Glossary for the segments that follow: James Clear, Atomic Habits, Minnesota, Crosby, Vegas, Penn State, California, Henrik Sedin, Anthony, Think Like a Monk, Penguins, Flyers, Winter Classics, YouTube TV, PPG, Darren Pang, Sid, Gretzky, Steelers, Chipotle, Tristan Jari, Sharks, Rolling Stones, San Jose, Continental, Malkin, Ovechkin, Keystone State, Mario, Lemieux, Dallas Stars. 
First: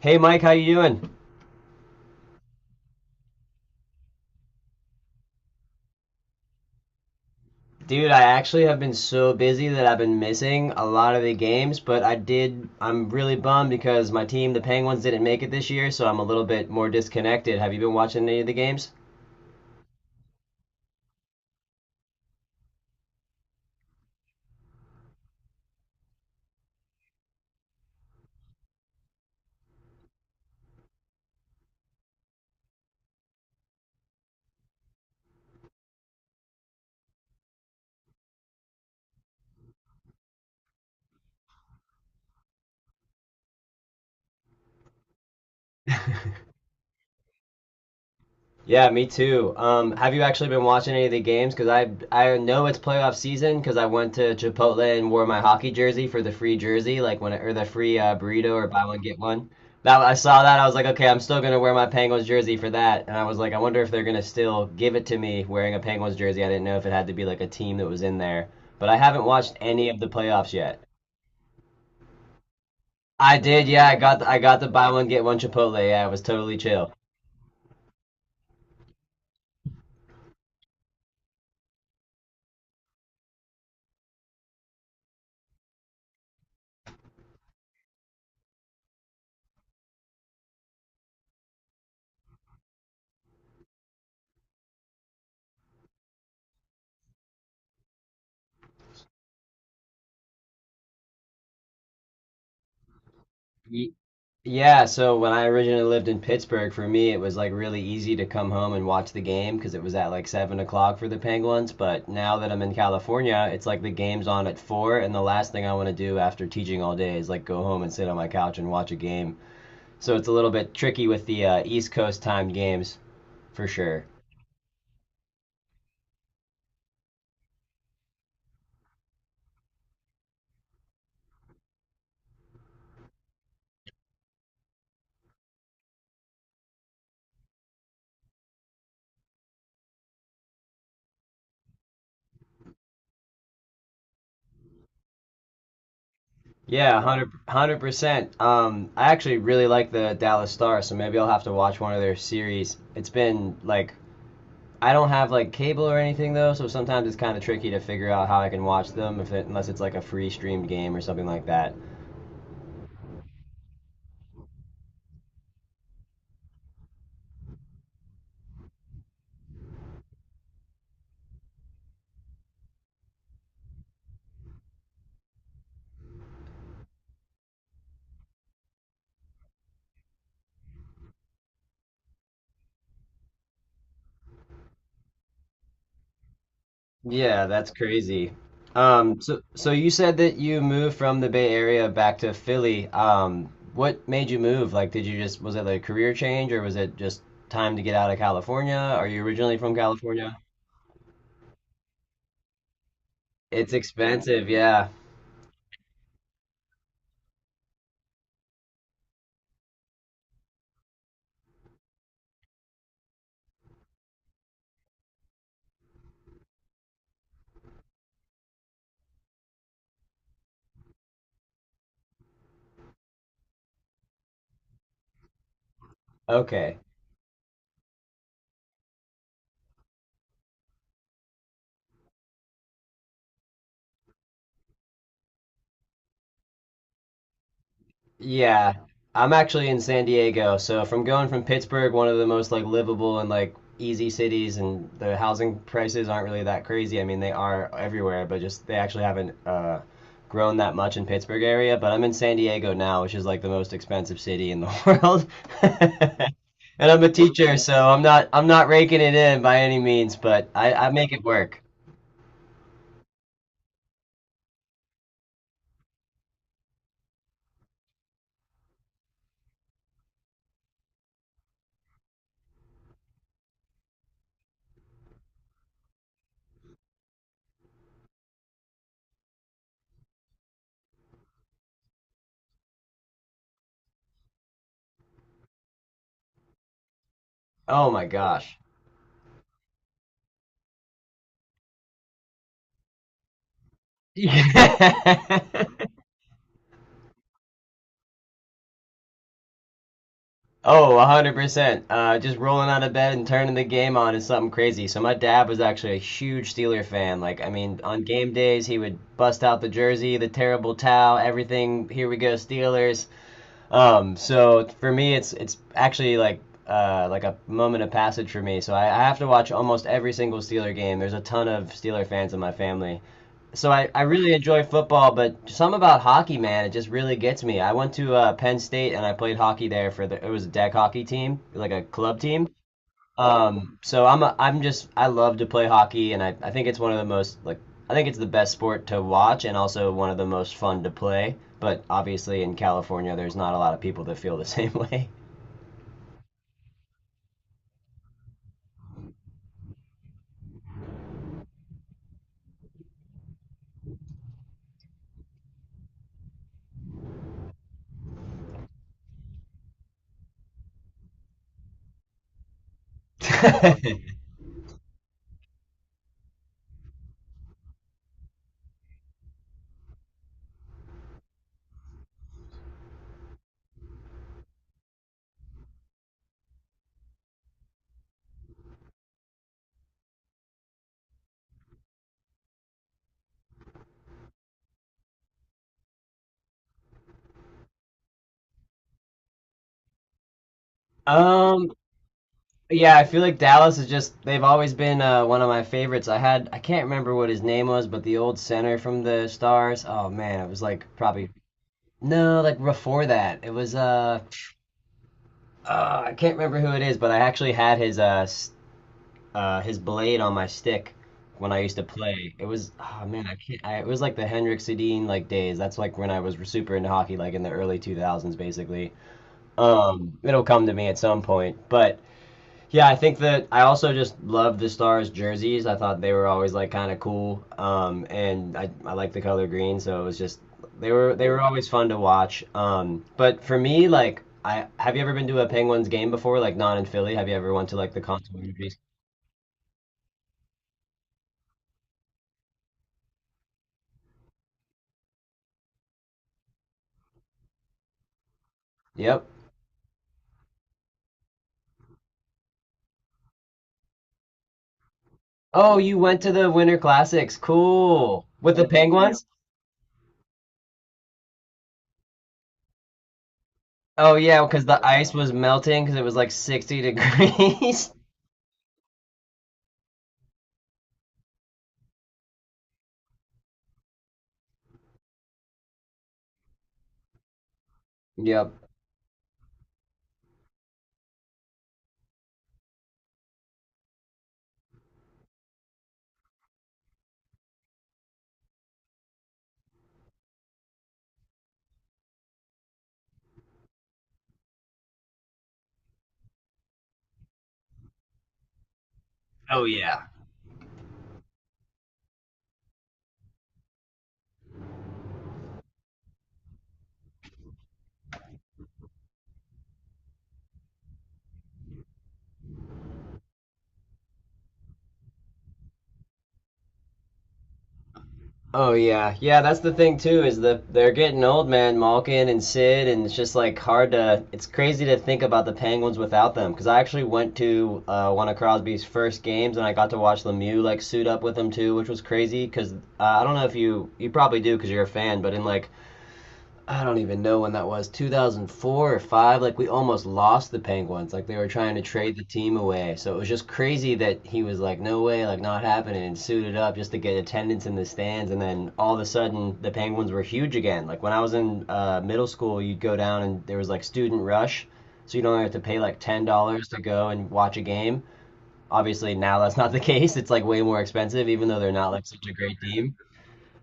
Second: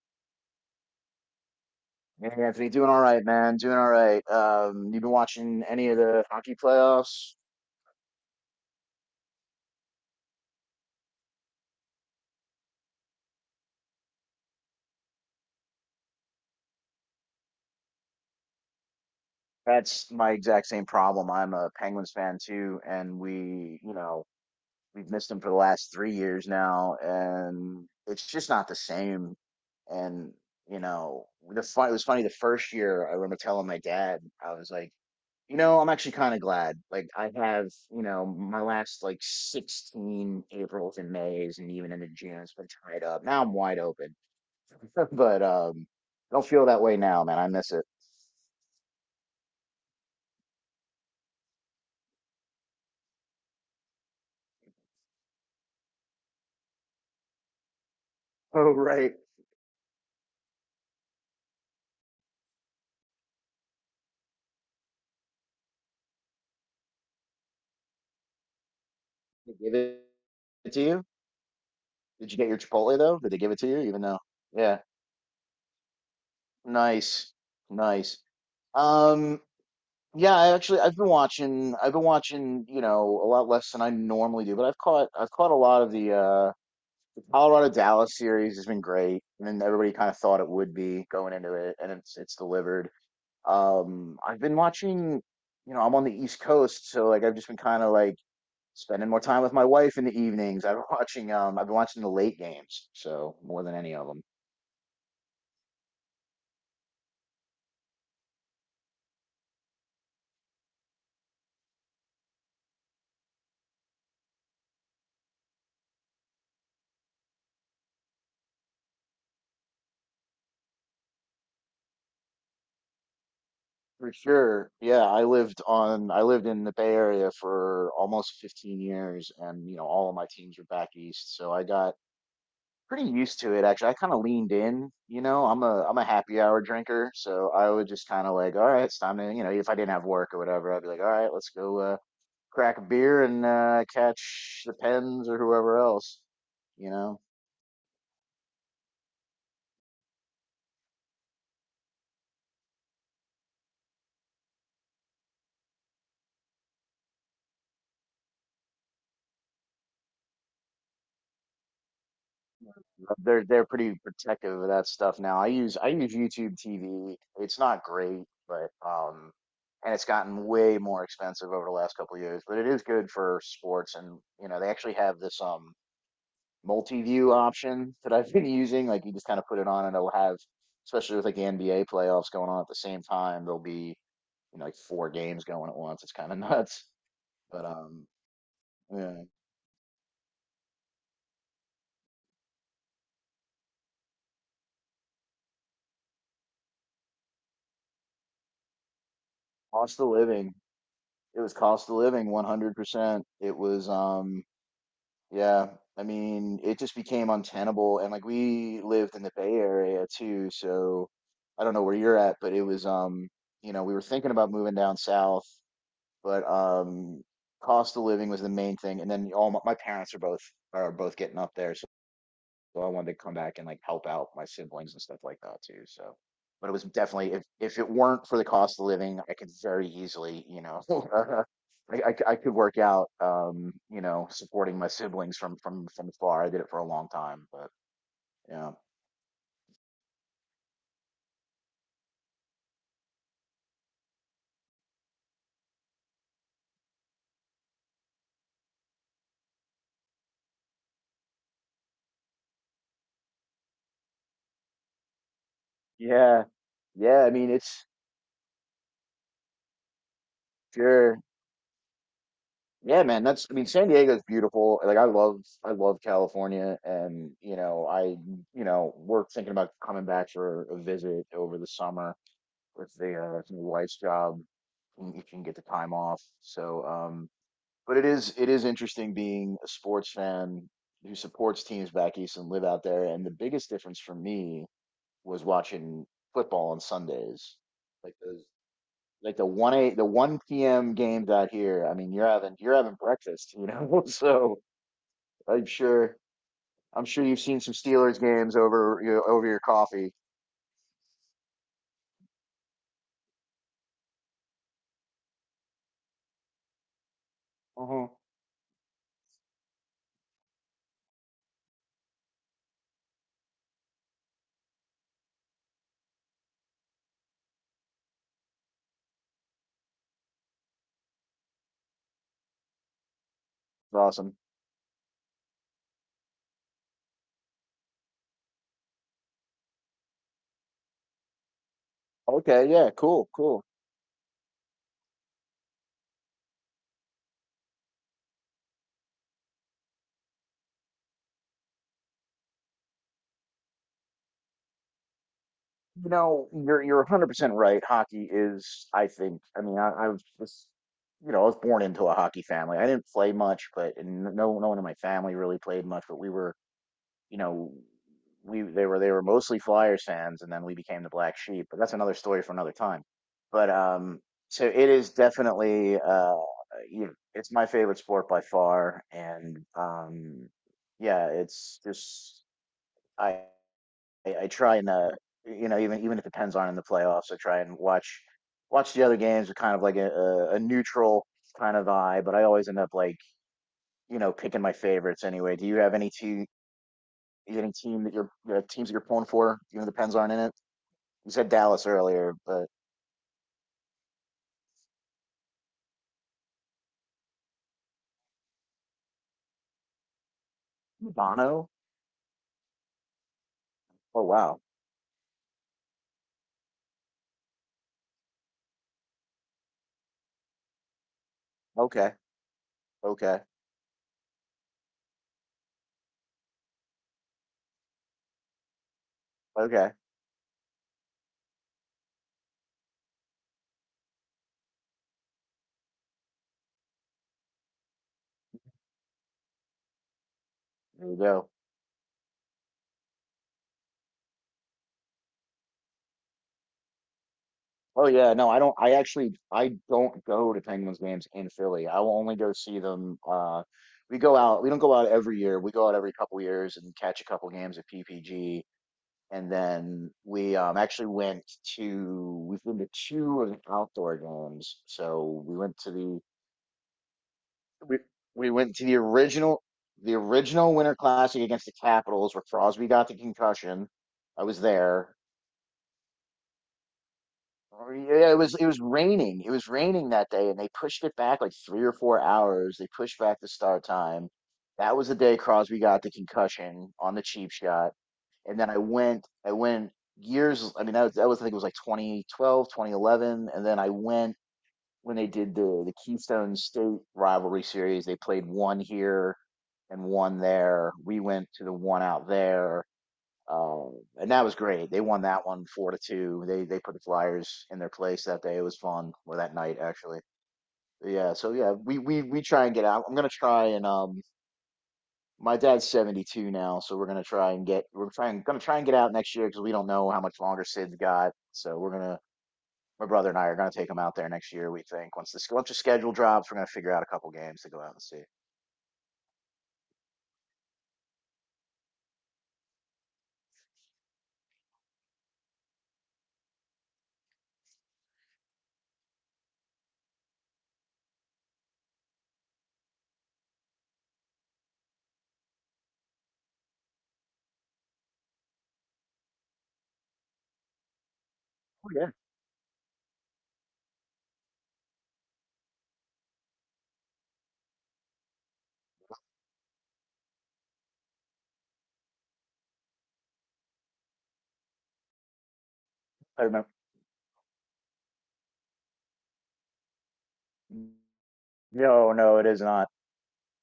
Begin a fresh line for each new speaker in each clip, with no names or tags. Hey Mike, how you doing?
Hey Anthony, doing all right, man. Doing all right. You been watching any of the hockey playoffs?
Dude, I actually have been so busy that I've been missing a lot of the games, but I'm really bummed because my team, the Penguins, didn't make it this year, so I'm a little bit more disconnected. Have you been watching any of the games?
That's my exact same problem. I'm a Penguins fan too, and we've missed them for the last 3 years now, and it's just not the same. And it was funny the first year. I remember telling my dad. I was like, I'm actually kind of glad. Like, I have, my last like 16 Aprils and Mays and even into June, it's been tied up. Now I'm wide open. But I don't feel that way now, man. I miss it.
Yeah, me too. Have you actually been watching any of the games? Because I know it's playoff season because I went to Chipotle and wore my hockey jersey for the free jersey, like when it, or the free burrito or
Oh,
buy one
right.
get one. That I saw that I was like, okay, I'm still gonna wear my Penguins jersey for that, and I was like, I wonder if they're gonna still give it to me wearing a Penguins jersey. I didn't know if it had to be like a team that was in there, but I haven't
They
watched
give
any of
it
the playoffs
it to
yet.
you? Did you get your Chipotle though? Did they
I
give it to
did,
you?
yeah,
Even though,
I got the
yeah,
buy one get one Chipotle. Yeah, it was totally chill.
nice, nice. Um, yeah, I actually I've been watching. A lot less than I normally do, but I've caught a lot of the Colorado Dallas series has been great, and then everybody kind of thought it would be going into it, and it's delivered. I've been watching. I'm on the East Coast, so like I've just been kind of like spending more time with my wife in the evenings. I've been watching I've been watching the late games, so more than any of them.
Yeah, so when I originally lived in Pittsburgh, for me it was like really easy to come home and watch the game because it was at like 7 o'clock for the Penguins. But now that I'm in California, it's like the game's on at four, and the last thing I want to do after teaching all day is like go home and sit on my couch and watch a game. So it's a little bit tricky with the East Coast timed games for sure.
For sure. Yeah, I lived on I lived in the Bay Area for almost 15 years, and all of my teams were back east, so I got pretty used to it actually. I kind of leaned in. I'm a happy hour drinker, so I would just kind of like, all right, it's time to, if I didn't have work or whatever, I'd be like, all right, let's go crack a beer and catch the Pens or whoever else, you
Yeah,
know.
100%. I actually really like the Dallas Stars, so maybe I'll have to watch one of their series. It's been like I don't have like cable or anything though, so sometimes it's kind of tricky to figure out how I can watch them if it, unless it's like a free streamed game or something like that.
They're pretty protective of that stuff now. I use YouTube TV. It's not great, but and it's gotten way more expensive over the last couple of years. But it is good for sports, and they actually have this multi-view option that I've been using. Like you just kind of put it on, and it'll have, especially with like the NBA playoffs going on at the same time, there'll be, like four games going at once. It's kind of nuts.
Yeah,
But,
that's crazy.
yeah,
So you said that you moved from the Bay Area back to Philly. What made you move? Like, did you just was it like a career change or was it just time to get out of California? Are you originally from
cost of
California?
living. It was cost of living, 100%. It
It's
was
expensive, yeah.
Yeah, I mean, it just became untenable, and like we lived in the Bay Area too, so I don't know where you're at, but it was you know, we were thinking about moving down south. But Cost of living was the main thing, and then my parents are both, getting up there, so I wanted to come back and like help out my siblings and stuff like that too. So, but it
Okay.
was definitely, if it weren't for the cost of living, I could very easily, I could work out, supporting my siblings from afar. I did it for a long time, but yeah,
Yeah, I'm actually in San Diego, so from going from Pittsburgh, one of the most like livable and like easy cities, and the housing prices aren't really that crazy. I mean, they are everywhere, but just they actually haven't grown that much in Pittsburgh area. But I'm in San Diego now, which is like the most expensive city in the world.
yeah,
And I'm a
yeah. I mean,
teacher, so
it's
I'm not raking it in by any means, but I make
sure,
it work.
yeah, man. That's I mean, San Diego's beautiful. Like I love California, and we're thinking about coming back for a visit over the summer with the wife's job, and you can get the time off. So, but it is interesting being a sports fan who supports teams back east and live out there. And the biggest difference for me was watching football on Sundays,
Oh my
like those.
gosh.
Like the 1, 8, the 1 p.m. games out here. I mean, you're having breakfast. So
Yeah.
I'm sure I'm sure you've seen some Steelers games over your coffee.
Oh, 100%. Just rolling out of bed and turning the game on is something crazy. So my dad was actually a huge Steeler fan. Like, I mean, on
Mhm. It's
game days, he would bust out the jersey, the terrible towel, everything. Here we go, Steelers. So for me, it's actually like a moment of passage for me. So I have to watch almost every single Steeler game. There's a ton of Steeler fans in my family, so I really
awesome.
enjoy football, but some about hockey, man, it just really gets me. I went to Penn State and I played hockey there for the it was a deck hockey team, like a club team.
Okay, yeah, cool, cool.
So I'm a, I love to play hockey, and I think it's one of the most like I think it's the best sport to watch and also one of the most fun to play. But obviously in California, there's not a lot of people that feel the same way.
You know, you're 100% right. Hockey is, I think, I mean, I was just, you know, I was born into a hockey family. I didn't play much, but and no one in my family really played much, but we were, you know, we they were mostly Flyers fans, and then we became the black sheep, but that's another story for another time. But so it is definitely, it's my favorite sport by far, and yeah, it's just I I try and, even if it depends on in the playoffs, I try and watch the other games with kind of like a neutral kind of eye. But I always end up like picking my favorites anyway. Do you have any team that you're teams that you're pulling for? Even if the Pens aren't in it. You said
Um,
Dallas earlier, but
Yeah, I feel like Dallas is just they've always been, one of my favorites. I can't remember what his name was, but the old center from the Stars. Oh man, it was like probably
Bono.
no, like before that. It was
Oh wow.
I can't remember who it is, but I actually had his his blade on my stick when I used to
Okay.
play. It was oh man, I
Okay.
can't I, it was like the Henrik Sedin like days. That's like when I was super into hockey like in the early 2000s basically.
Okay.
It'll come to me at some point, but yeah, I think that I also just love the Stars jerseys. I thought they were always like kind of cool, and I like the color green, so it was just
There you
they were
go.
always fun to watch. But for me, like I have you ever been to a Penguins game before, like not in Philly? Have you ever went to like the
Oh yeah, no,
Continental?
I don't. I actually, I don't go to Penguins games in Philly. I will only go see them. We go out. We don't go out every year. We go out every couple years and catch a couple games of PPG,
Yep.
and then we actually went to. We've been to two of the outdoor games. So we went
Oh,
to
you went
the
to the Winter Classics.
we
Cool. With the Penguins?
original Winter Classic against the Capitals, where Crosby got the concussion.
Oh yeah,
I was
because the ice
there.
was melting because it was like 60 degrees.
Yeah, yeah, it was raining. It was raining that day, and they pushed it back like 3 or 4 hours. They pushed back the start time. That was the day Crosby got the concussion on the cheap shot.
Yep.
And then I went years. I mean, that was, I think it was like 2012, 2011. And then I went when they did the Keystone State rivalry series. They played one here and one there. We went to the one out there, and that was great. They won that one, 4-2. They put the Flyers in their place that day. It was fun, or that
Oh
night
yeah.
actually. Yeah, so yeah, we try and get out. I'm gonna try, and my dad's 72 now, so we're trying gonna try and get out next year because we don't know how much longer Sid's got. So we're gonna my brother and I are gonna take him out there next year. We think once the schedule drops, we're gonna figure out a couple games to go out and see.
Oh yeah, yeah. That's the thing too is that they're getting old, man. Malkin and Sid, and it's just like hard to. It's crazy to think about the Penguins without them. Because I actually went to one of Crosby's first games, and I got to watch Lemieux like suit up with him too, which was crazy. Because I don't know if you you probably do because you're a fan, but in like I don't even know when that was, 2004 or 5, like we almost lost the Penguins. Like they were trying to
Oh yeah,
trade the team away. So it was just crazy that he was like, no way, like not happening, and suited up just to get attendance in the stands. And then all of a sudden, the Penguins were huge again. Like when I was in middle school, you'd go down and there was like student rush. So you don't have to pay like
I
$10
remember.
to go and watch a game. Obviously, now that's not the case. It's like way more expensive, even though they're not like
No,
such a
no, it
great
is not.
team.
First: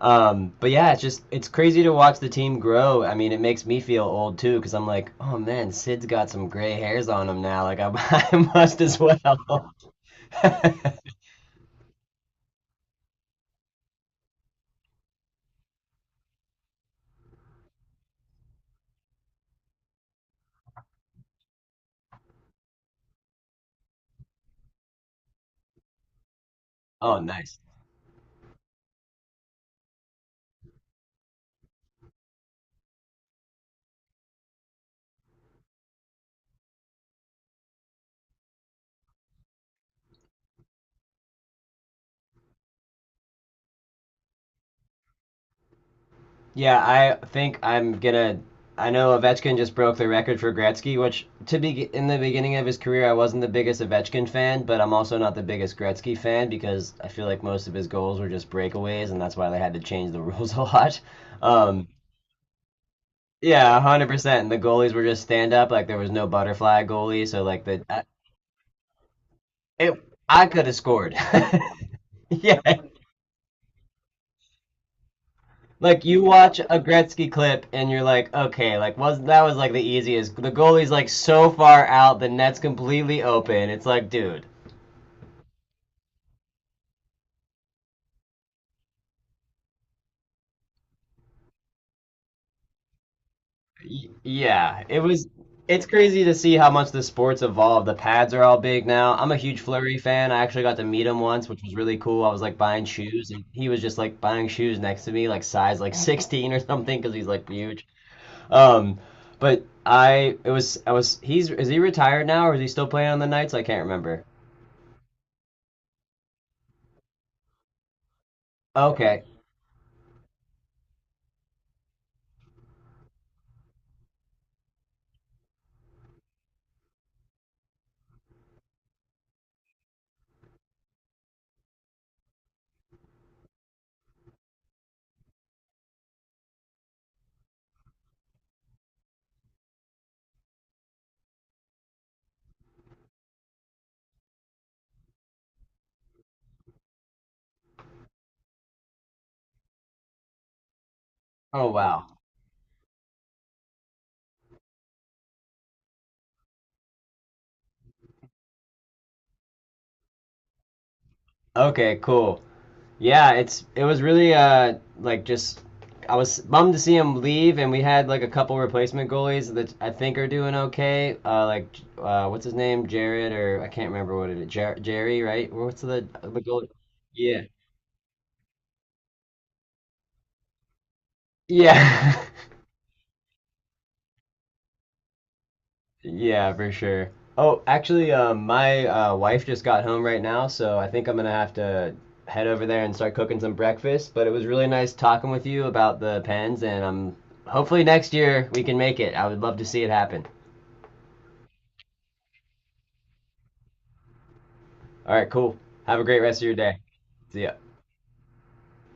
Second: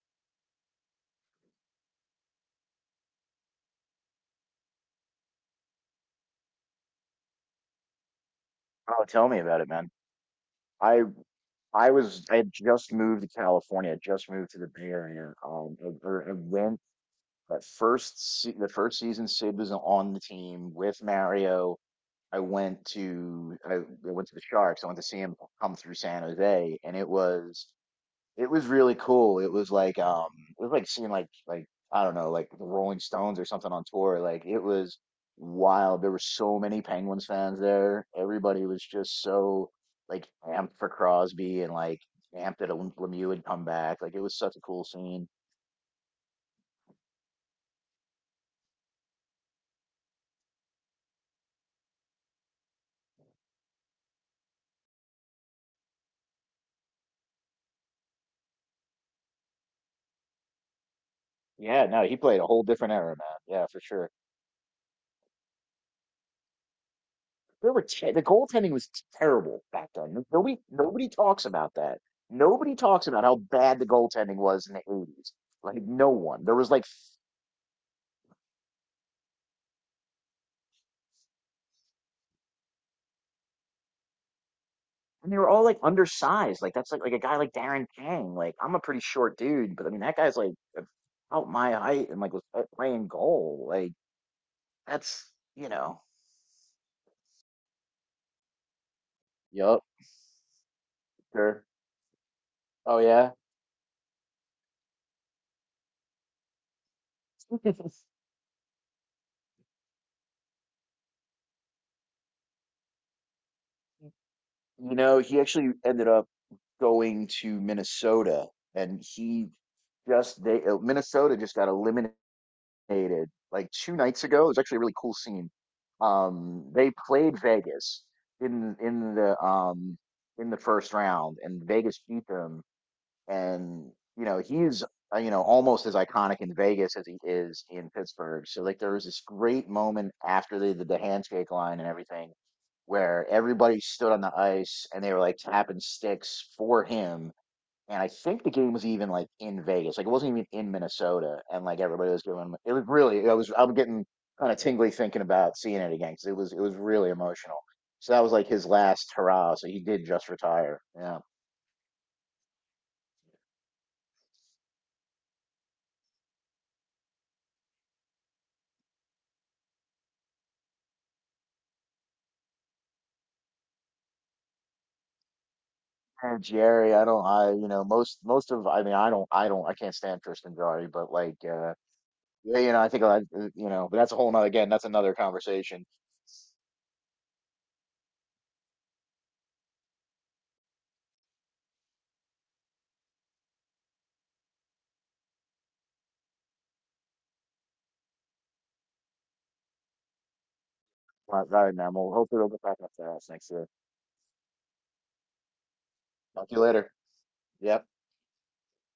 But yeah, it's just it's crazy to watch the team grow. I mean, it makes me feel old too because I'm like, oh man, Sid's got some gray hairs on him now. I must as
Oh, tell me about it,
well.
man. I I had just moved to California. I just moved to the Bay Area. Or I went that first se the first season. Sid was on the team with Mario. I went to the Sharks. I went to see him come through San Jose, and it
Oh, nice.
was it was really cool. It was like seeing, like, I don't know, like the Rolling Stones or something on tour. Like it was wild. There were so many Penguins fans there. Everybody was just so, like, amped for Crosby, and like amped that Lemieux would come back. Like it was such a cool scene.
Yeah, I think I'm gonna. I know Ovechkin just broke the record for Gretzky, which to be in the beginning of his career, I wasn't the biggest Ovechkin fan, but I'm also not the biggest Gretzky fan because I feel like most of his goals were just breakaways, and that's why they had to change the rules a lot. Um,
Yeah, no, he played a whole different era, man. Yeah,
Yeah,
for sure.
100%. And the goalies were just stand up. Like there was no butterfly goalie. So
There were te the goaltending was terrible back
it,
then.
I
Nobody
could have
nobody
scored.
talks about that.
Yeah.
Nobody talks about how bad the goaltending was in the 80s. Like
Like
no
you
one. There
watch
was
a
like
Gretzky clip and you're like, okay, like was that was like the easiest. The goalie's like so far out, the net's completely open. It's like, dude,
And they were all, like, undersized. Like that's like, a guy like Darren Pang. Like I'm a pretty short dude, but I mean that guy's like about my height and like was out playing goal. Like
Y- yeah, it was.
that's you
It's
know.
crazy to see how much the sport's evolved. The pads are all big now. I'm a huge
Yup.
flurry fan. I actually got to meet him once, which
Sure.
was really cool. I was like buying
Oh
shoes,
yeah.
and he was just like buying shoes next to me, like size like 16 or something, because he's like huge. Um, but I it was I was he's is he retired now or is he still playing on the nights? I can't remember.
You know, he actually ended up going to Minnesota, and
Okay.
he just they Minnesota just got eliminated. Dominated like 2 nights ago. It was actually a really cool scene. They played Vegas in in the um in the first round, and Vegas beat them. And he's, almost as iconic in Vegas as he is in Pittsburgh. So, like, there was this great moment after they did the handshake line and everything, where everybody stood on the ice and they were, like, tapping sticks for him, and I think the game was even, like, in Vegas. Like it wasn't even in Minnesota, and
Oh
like everybody
wow.
was going. It was really. I was. I'm getting kind of tingly thinking about seeing it again because it was really emotional. So that was like his last hurrah. So he did just retire. Yeah.
Okay, cool. Yeah, it's it was really like just I was bummed to see him leave, and we had like a couple replacement goalies that I think are doing okay. What's his name, Jared, or I can't remember what it is, Jer- Jerry, right? What's the
And
goalie?
Jerry, I don't.
Yeah,
I most of. I mean, I don't. I can't stand Tristan Jari, but, like,
yeah.
yeah, I think a lot, but that's a whole nother, again, that's another conversation.
Yeah, for sure. Oh, actually, my wife just got home right now, so I think I'm gonna have to head over there and start cooking some breakfast. But it was really nice talking with you about the pens, and hopefully next year we can make it. I would love to see it happen.
Right, right, man. We'll hopefully we'll get back up to that next year.
All right, cool. Have a great rest of
Talk
your
to you
day.
later.
See ya.
Yeah.